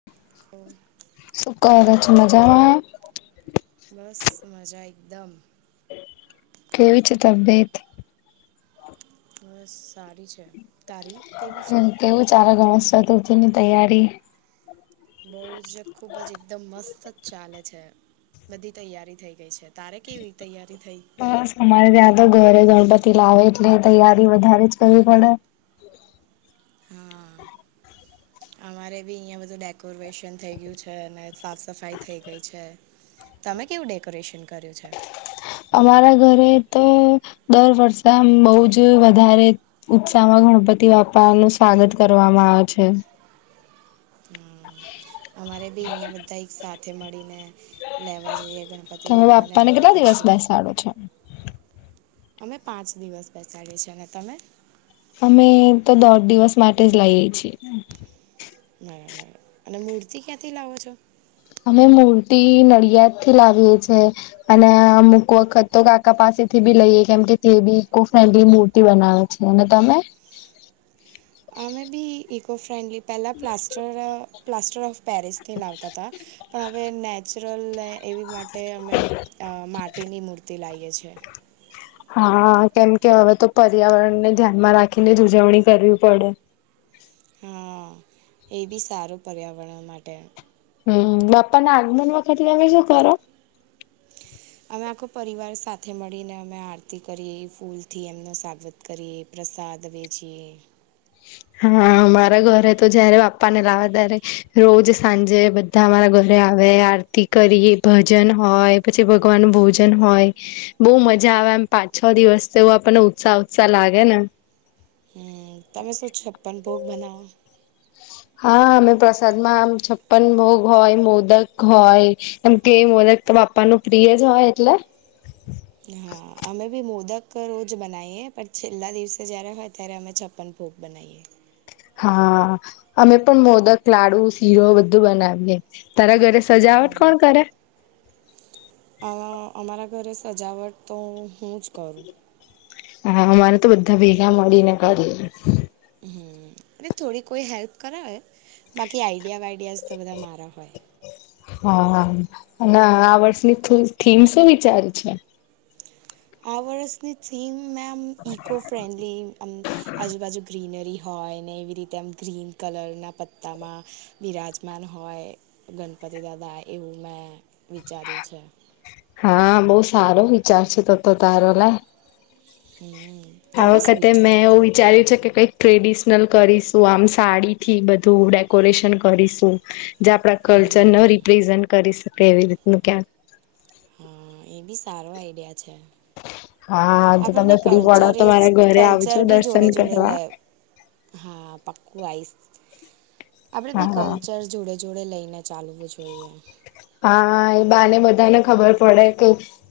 [inaudible] શું કરો છો, મજામાં? બસ મજા એકદમ. કેવી છે તબિયત? બસ સારી છે. તારી કેવી છે કેવું કરો ગણેશ ચતુર્થીની તૈયારી? બઉ જ ખુબ જ એકદમ મસ્ત જ ચાલે છે. બધી તૈયારી થઈ ગઈ છે, તારે કેવી તૈયારી થઈ? બસ અમારે ત્યાં તો ઘરે ગણપતિ લાવે એટલે તૈયારી વધારે જ કરવી પડે ન. [inaudible] અમારે બી અહિયાં બધું ડેકોરેશન થઇ ગયું છે અને સાફ સફાઈ થઈ ગઈ છે. તમે કેવું ડેકોરેશન કર્યું છે? અમારા ઘરે તો દર વર્ષ આમ બહુ જ વધારે. ઉત્સાહમાં ગણપતિ બાપાનું સ્વાગત કરવામાં આવે છે. [unintelligible] અમારે બી અહીંયા બધા એક સાથે મળીને લેવા જઈએ ગણપતિ. ગનપતિબાપાને અને અને પછી સારો છે. અમે પાંચ દિવસ બેસાડીએ છે અને તમે અમે તો દોઢ દિવસ માટે જ લઈએ છીએ. બરાબર અને મૂર્તિ ક્યાંથી લાવો છો? અમે મૂર્તિ નડિયાદથી લાવીએ છીએ. અને અમુક વખત તો કાકા પાસેથી બી લઈએ, કેમ કે તે બી ઇકો ફ્રેન્ડલી મૂર્તિ બનાવે. અનેને તમે હ મે બી ઇકો ફ્રેન્ડલી પલા પસસ્ટ્ટર પ્લાસ્ટર ઓફ પેરિસથી લાવતા હતા. પણ હવે નેચરલ એવી માટીની મૂર્તિ લાવીએ છીએ. હા, કેમ કે હવે તો પર્યાવરણને ધ્યાનમાં રાખીને જ ઉજવણી કરવી પડે. હા, એ બી સારું પર્યાવરણ માટે. હમ, બાપ્પાના આગમન વખતે તમે શું કરો? [inaudible] અમે આખો પરિવાર સાથે મળીને અમે આરતી કરી એ ફૂલથી એમનો સાગવત કરીએ પ્રસાદ બેચીએ હા, મારા ઘરે તો જયારે બાપ્પા ને લાવવા ત્યારે રોજ સાંજે ધ અમારા ઘરે આવે આરતી કરી ભજન હોય, પછી ભગવાનનું ભોજન હોય. બહુ મજા આવે એમ પાંચ-છ દિવસ તોવ આપણને ઉત્સાહ ઉત્સાહ લાગે ને? હમ, તમે શું છપ્પન ભોગ બનાવો? હા, અમે પ્રસાદમાં આમ છપ્પન ભોગ હોય, મોદક હોય. એમ કે મો બાપ્પાના પ્રિય જ હોય એટલે હા, અમે બી મોદક રોજ બનાઈએ પણ છેલ્લા દિવસે જયારે હોય ત્યારે અમે છપ્પન ભોગ બનાવીએ. હા, અમે પણ મોદક લાડુ શીરો બધું બનાવીએ. તારા ઘરે સજાવટ કોણ કરે? આ અમારા ઘરે સજાવટ તો હું જ કરું. હા, અમારે તો બધા ભેગા મળીને કરી. હ એટલે થોડી કોઈ હેલ્પ કરાવે બાકી આઈડિયા વાઈડિયાઝ તો બધા મારા હોય. હા હા અને આ વર્ષની થીમ શું વિચારી છે. આ વર્ષની થીમ મેમ ઇકો ફ્રેન્ડલી આમ આજુબાજુ ગ્રીનરી હોય ને એવી રીતે આમ ગ્રીન કલરના પત્તામાં બિરાજમાન હોય ગણપતિ દાદા એવું મેં વિચાર્યું છે. હા બહુ સારો વિચાર છે તોતો તારો લે. હમ. આ વખતે મેં એવું વિચાર્યું છે કે કઈક ટ્રેડિશનલ કરીશું આમ સાડી થી બધું ડેકોરેશન કરીશું. જે આપડા કલ્ચર ને રિપ્રેઝન્ટ કરી શકે એવી રીતનું ક્યાંક હા એ બી સારો આઈડિયા છે. હા તો આપણને તમે ફ્રી પડો તો કલ્ચરિસ્ મારા ઘરે કલ્ચર આવજો બી દર્શન જોડે જોડે કરવા લે. હા પાક્કું આઈશ આપડે બી હા કલ્ચરસ જોડે જોડે લઈને ચાલવું જોઈએ. હા એ બાને બધાને ખબર પડે કે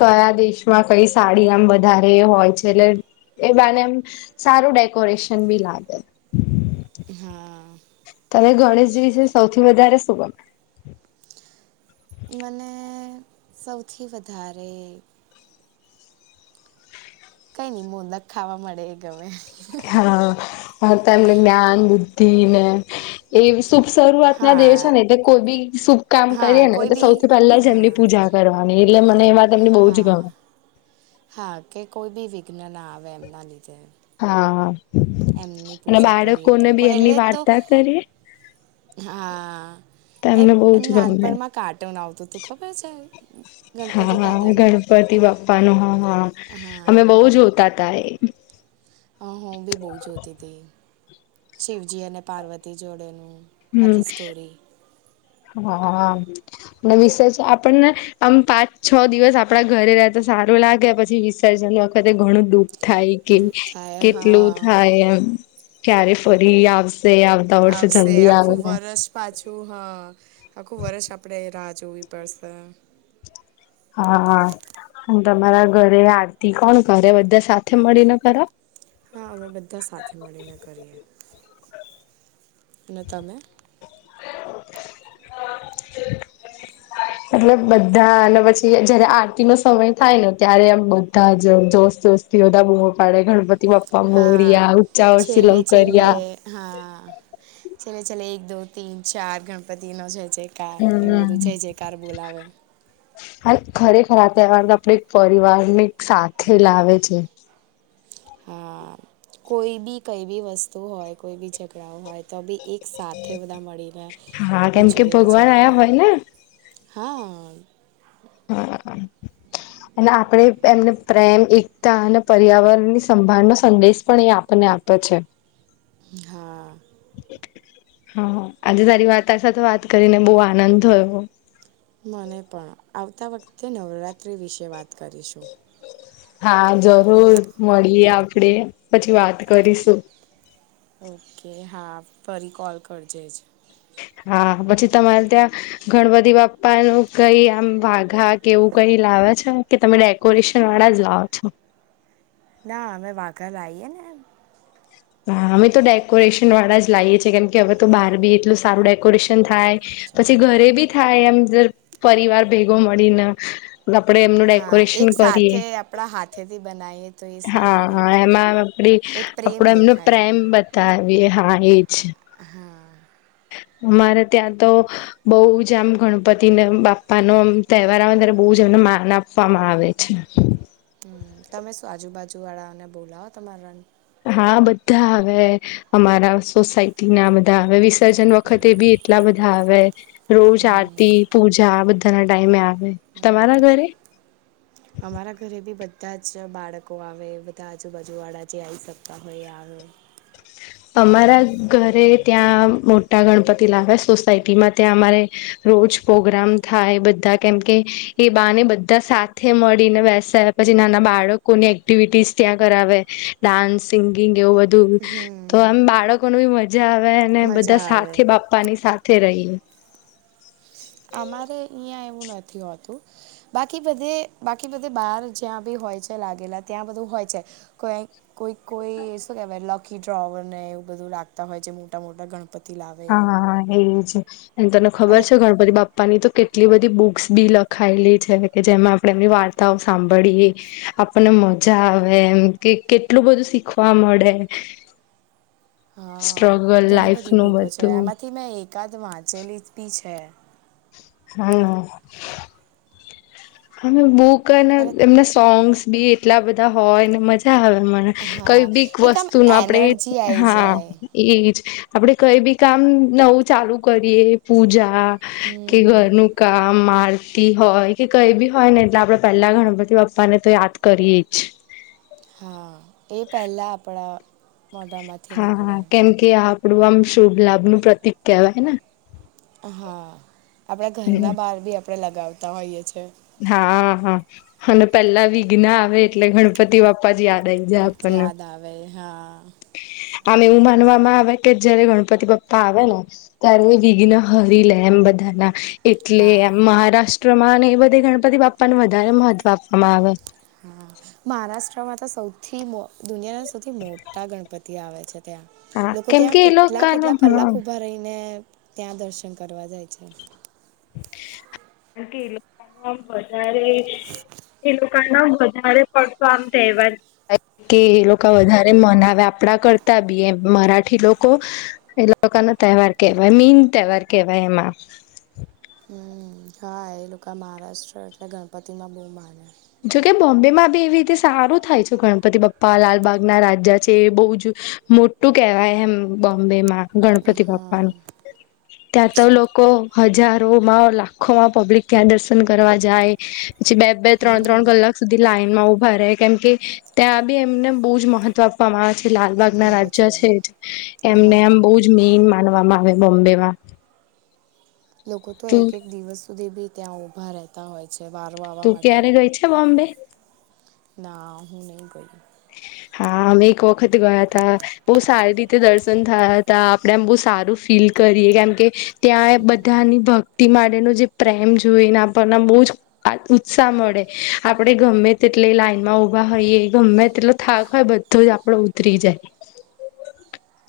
કયા દેશમાં કઈ સાડી આમ વધારે હોય છે એટલે એ બાને એમ સારું ડેકોરેશન બી લાગે. હા. તમે ગણેશજી વિશે સૌથી વધારે શું કરો. મને સૌથી વધારે કઈ નઈ મોંદક ખાવા મળે એ ગમે. હા હા તો એમને જ્ઞાન બુદ્ધિ ને એ શુભ શરૂઆત ના દેવ છે હા ને એ કોઈ બી શુભ કામ કરીએ હા કોઈ ને બી સૌથી પહેલા જ હા એમની પૂજા કરવાની એટલે મને એ વાત એમની બહુ જ ગમે હા કે કોઈ બી વિઘ્ન ના આવે એમના લીધે હા હા એમની પૂજા કરીએ તો કોઈ એમની એટલે તો વાર્તા કરીએ હા તો એ એમને બહુ જ ગમે નાનપણમાં કાર્ટુન આવતું તું ખબર છે ગણપતિ દાદા હા ગણપતિ બાપ્પા નું હા હા અમે બહુ જોતા હતા એ હા હું બી બહુ જોતી હતી શિવજી અને પાર્વતી જોડેનું હમ આખી સ્ટોરી હા અને વિશે છે આપણને આમ પાંચ છ દિવસ આપડા ઘરે રહે તા સારું લાગે પછી વિસર્જન વખતે ઘણું દુઃખ થાય કે દુઃખ થાય કેટલું હા થાય એમ ક્યારે ફરી આવશે આવતા વર્ષે આવશે જલ્દી આવે આખું વરસ પાછું હા આખુ વર્ષ આપણે રાહ જોવી પડશે હા અને તમારા ઘરે આરતી કોણ કરે બધા સાથે મળીને કરો હા અમે બધા સાથે મળીને કરીએ અને તમે [inaudible] એટલે બધા અને પછી જ્યારે આરતી નો સમય થાય ને ત્યારે આમ બધા જ જોશ જોશ થી બધા બુમો પાડે ગણપતિ બાપ્પા હા મોર્યા ઉંચા વર્ષી છેલ્લે છેલ્લે લવકરિયા હા છેલ્લે છેલ્લે એક દો તીન ચાર ગણપતિનો જય જય કાર કાર એવું હમ બધું જય જય કાર બોલાવે હા ખરેખર આ તહેવાર તો આપડે એક પરિવાર ને એક સાથે લાવે છે હા કોઈ બી કઈ બી વસ્તુ હોય કોઈ બી ઝઘડાઓ હોય તો બી એક સાથે બધા મળીને હા કેમ કે ઉજવે છે ભગવાન આયા આપણે હોય ને. હા [inaudible] અને આપણે એમને પ્રેમ એકતા અને પર્યાવરણ ની સંભાળનો સંદેશ પણ એ આપે આપણને આપે છે હા હા આજે તારી વાર્તા સાથે વાત કરીને બો આનંદ થયો. મને પણ આવતા વખતે નવરાત્રિ વિશે વાત કરીશું. હા જરૂર મળીએ આપડે પછી વાત કરીશું ઓકે હા ફરી કોલ કરજે જ હા પછી તમારે ત્યાં ગણપતિ બાપ્પા નું કઈ આમ વાઘા કેવું કઈ લાવે છે કે તમે ડેકોરેશન વાળા જ લાવો છો ના અમે વાઘા લાઈએે ને એમ. હા અમે તો ડેકોરેશન વાળા જ લાઈએ છીએ કેમ કે હવે તો બહાર બી એટલું સારું ડેકોરેશન થાય પછી ઘરે બી થાય એમ પરિવાર ભેગો મળીને આપડે એમનું હા એક ડેકોરેશન કરીએ સાથે આપણા હાથેથી બનાવીએ તો એ સારું એમ હા એમાં આપડી એક આપડો પ્રેમ એમનો દેખાય પ્રેમ બતાવીએ હા એજ હા અમારે ત્યાં તો બઉ જ આમ ગણપતિ બાપ્પાનો તહેવાર આવે ત્યારે બઉ જ એમને માન આપવામાં આવે છે. [inaudible] તમે શું આજુબાજુવાળાઓને બોલાવો તમારા હા બધા આવે અમારા સોસાયટી ના બધા આવે વિ સર્જન વખતે બી એટલા બધા આવે રોજ આરતી પૂજા આ બધાના ટાઈમે આવે તમારા ઘરે અમારા ઘરે બી બધા જ બાળકો આવે બધા આજુબાજુ વાળા જે આવી શકતા હોય એ આવે. [inaudible] અમારા ઘરે ત્યાં મોટા ગણપતિ લાવે સોસાયટીમાં ત્યાં અમારે રોજ પ્રોગ્રામ થાય બધા કેમકે એ બાને બધા સાથે મળીને બેસે. પછી નાના બાળકોની એક્ટિવિટીસ ત્યાં કરાવે ડાન્સ સિંગિંગ એવું બધું. તો આમ બાળકો ને બી મજા આવે અને મજા બધા આવે સાથે બાપ્પા ની સાથે રહી. અમારે અહીંયા એવું નથી હોતું. બાકી બધે બાકી બધે બાર જ્યાં બી હોય છે લાગેલા ત્યાં બધું હોય છે. કો કોઈ કોઈ શું કેહેવાય લકી ડ્રોવર ને એવું બધું રાખતા હોય છે મોટા મોટા ગણ હા હા હા એ છે અને તને ખબર અને છે ગણપતિ બાપ્પા ની તો કેટલી બધી બુક્સ બી લખાયેલી છે કે જેમાં આપણે એમની વાર્તા વાર્તા ઓ સાંભળએ આપણને મજા આવે એમ કે કેટલું બધું શીખવા મળે હા સ્ટ્રગલ ઘણી લાઈફ બધી નું બૂકો છે બધું એમાંથી મેં એકાદ વાંચેલી બી છે. હમ્મ બુક અને એમના સોંગ્સ બી એટલા બધા હોય ને મજા આવે મને. હા કઈ બીક એક આમ વસ્તુ નો આપડે એનર્જી આવી હા જાય એજ આપડે કઈ બી કામ નવું ચાલુ કરીએ પૂજા કે હમ ઘરનું કામ આરતી હોય કે કઈ બી હોય ને એટલે આપડે પેલા ગણપતિબાપ્પાને તો યાદ કરીએ જ. હા, એ પહેલાં આપણા મોઢામાંથી હા, નીકળે કેમ કે આપડું આમ શુભ લાભનું પ્રતિક કેહેવાય ને. હા, આપણા હમ ઘરના બહાર બી આપણે લગાવતા હોઈએ છીએ. હા, હા અને પેલા વિઘ્ન આવે એટલે ગણપતિ ગનપતિબાપા જ યાદ આઇ જાય જ પછી આપણ ન યાદ આવે હા આમ એવું માનવામાં આવે કે જયારે ગણપતિબાપ્પા આવે ને? ત્યારે વિઘ્ન હરી લે એમ બધાના. એટલે હા મહારાષ્ટ્રમાં ને એ બધે ગણપતિ બાપાને વધારે મહત્વ આપવામાં આવે. હા મહારાષ્ટ્રમાં તો સૌથી મો દુનિયાના સૌથી મોટા ગણપતિ આવે છે. ત્યા આવે લોકો કેમ કે ત્યાં એ લોકોનો કેટલા-કેટલા હા કલાક ઉભા રે રહીને ત્યાં દર્શન કરવા જાય છે. કારણ કે લોકો આમ વધારે એ લોકોના વધારે પડતો આમ તેહવાર કે એ લોકો વધારે મનાવે આપણા કરતા બી એમ મરાઠી લોકો એ લોકો ન તહેવાર કેવાય મીન તહેવાર કેવાય એમાં. હમ હા, એ લોકો મહારાષ્ટ્ર એટલે ગણપતિમાં બહુ માને. જોકે બોમ્બેમાં બી એવી રીતે સારું થાય છે. ગણપતિ બપ્પા લાલબાગના રાજા છે બહુ જ મોટું કેવાય એમ બોમ્બે માં ગણપતિ બાપ્પાનું ત્યાં તો લોકો હજારોમાં લાખોમાં પબ્લિક ત્યાં દર્શન કરવા જાય પછી બે બે ત્રણ-ત્રણ હમ કલાક સુધી લાઈનમાં ઉભા રહે કેમ કે ત્યાં બી અમને બહુ મહત્વ અમારા જે લાલબાગ ના રાજા છે એમને એમ હા બહ જ મેઈન માનવામાં આવે બોમ્બે માં લોકો તો એક એક દિવસ સુધી બી ત્યાં ઉઊભા રહેતા છે. વારો આવવા તું માટ ક્યારે ગઈ છે બોમ્બે ના હુ નઇ ગઇ હ, હા, અમે એક વખત ગયા હતા, બહુ સારી રીતે દર્શન થયા હતા આપડે આમ બહુ સારું ફીલ કરીએ કેમ કે ત્યાં બધાની ભક્તિ માટેનો જે પ્રેમ જોઈને આપને બહુ જ ઉત્સાહ મળે આપડે ગમે તેટલે લાઈન માં ઉભા હોઈયે ગમે એટલો થાક હોય બધો જ આપડો ઉતરી જાય.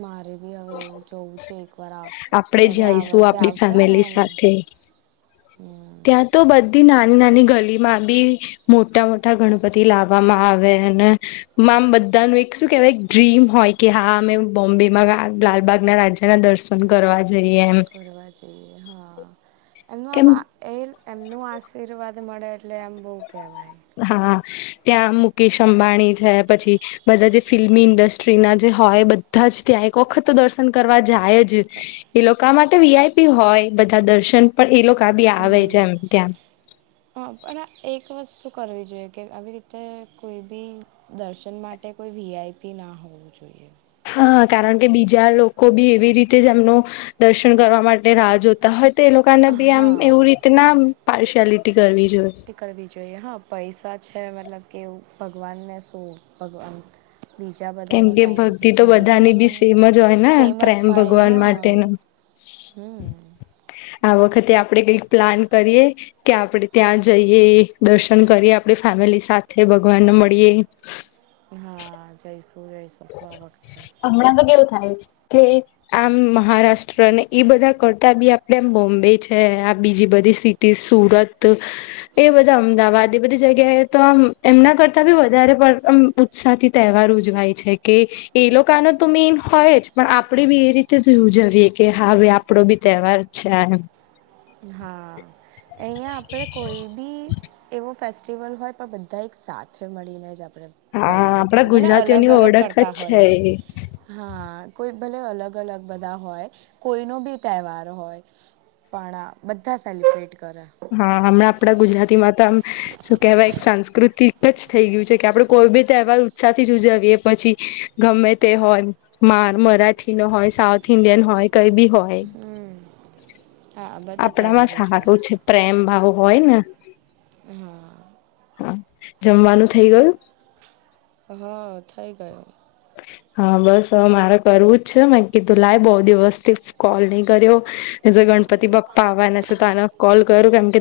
મારે બી હવે એવું જોવું છે એક વાર આ, હવે આ વર્ષે આવશે ને એટલે આઠ હા, ત્યાં તો બધી નાની નાની ગલીમાં બી મોટા મોટા ગણપતિ લાવવામાં આવે અને આમ બધાનું એક શું કેહેવાય ડ્રીમ હોય કે હા, અમે બોમ્બેમાં લાલબાગના રાજા ના દર્શ ન કરવા જઈએ. એમ કરવા જઈએ હા, એમનું કેમ આમાં એ એમનું આશીર્વાદ મળે એટલે આમ બહુ કહેવાય. હા, ત્યાં મુકેશ અંબાણી છે પછી બધા જે ફિલ્મી ઇન્ડસ્ટ્રીના જે હોય બધા જ ત્યાં એક વખત તો દર્શન કરવા જાય જ કચ્ છે. એ લોકા માટે વીઆઈપી હોય બધા દર્શન પણ એ લોકા બી આવે જ એમ ત્યા હા પણ એક વસ્તુ કરવી જોઈએ કે આવી રીતે કોઈ બી દર્શન માટે કોઈ વીઆઈપી ના હોવું જોઈએ. હા કારણ કે બીજા લોકો બી એવી રીતે જે એમનું દર્શન કરવા માટે રાહ જોતા હોય તો એ લોકોને બી આમ હા એવું રીતે ના પાર્શિયાલિટી કરવી જોઈએ. કરવી જોઈએ, હા પૈસા છે મતલબ કેવું ભગવાન ને શું આમ ભગવાન બીજા કેમ બધાનો કે ટાઈમ શું ભક્તિ તો ખરીદી બધાની બી લેવાનો, સેમ જ હોય ને સેમ જ પ્રેમ હોય હ ભગવાન માટેનો હમ્મ આ વખતે આપણે કઈક પ્લાન કરીએ. કે આપણેે ત્યાં જઈએ દર્શન કરીએ આપણી ફેમિલી સાથે ભગવાનને મળીએ. હા જયસુ જયસુ આ વખતે. હમણા તો કેવું થાય કે આમ મહારાષ્ટ્ર ને એ બધા કરતા બી આપડે આમ બોમ્બે છે આ બીજી બધી સી ટી સુરત એ બધા અમદાવાદ એ બધી જગ્યાએ તો આમ એમના કરતા બી વધારે પણ અમ ઉત્સાહથી તહેવાર ઉજવાય છે કે એ લોકોનો તો મેઈન હોય જ પણ આપણે બી એ રીતે જ ઉજવીએ કે હાવે આપણો બી તહેવાર છે એમ. હા અહીંયા આપડે કોઈ બી એવો ફેસ્ટિવલ હોય પણ બધા એક સાથે મળીને જ આપણે હા સેલિબ્રેટ કરે, આપડા ભલે અલગ ગુજરાતીઓની અલગ ઓળખ જ કરતા છે હોઈએ. એ હા કોઈ ભલે અલગ અલગ બધા હોય, કોઈનો બી તહેવાર હોય. પણ બધા સેલિબ્રેટ કરે. હા હમણાં આપણા ગુજરાતીમાં તો આમ શું કેહેવાય એક સાંસ્કૃતિક જ થઈ ગયું છે કે આપડું કોઈ બી તહેવાર ઉત્સાહથી ઉજવીએ પછી ગમે તે હોય. માર મરાઠી નો હોય, સાઉથ ઈન્ડિયન હોય, કઈ બી હોય. હા બધા તહેવાર આપણામાં ઉજવે સારું છે પ્રેમ ભાવ હોય ને હા હા જમવાનું થઇ ગયું? હા થઈ ગયો. [inaudible] હા બસ હવે મારે કરવું જ છે મે કીધું લાય બહુ દિવસ થી કોલ નહી કર્યો [unintelligible] ગણપતિ બાપ્પા આવવાના છે તો આન કોલ કરું કેમ કે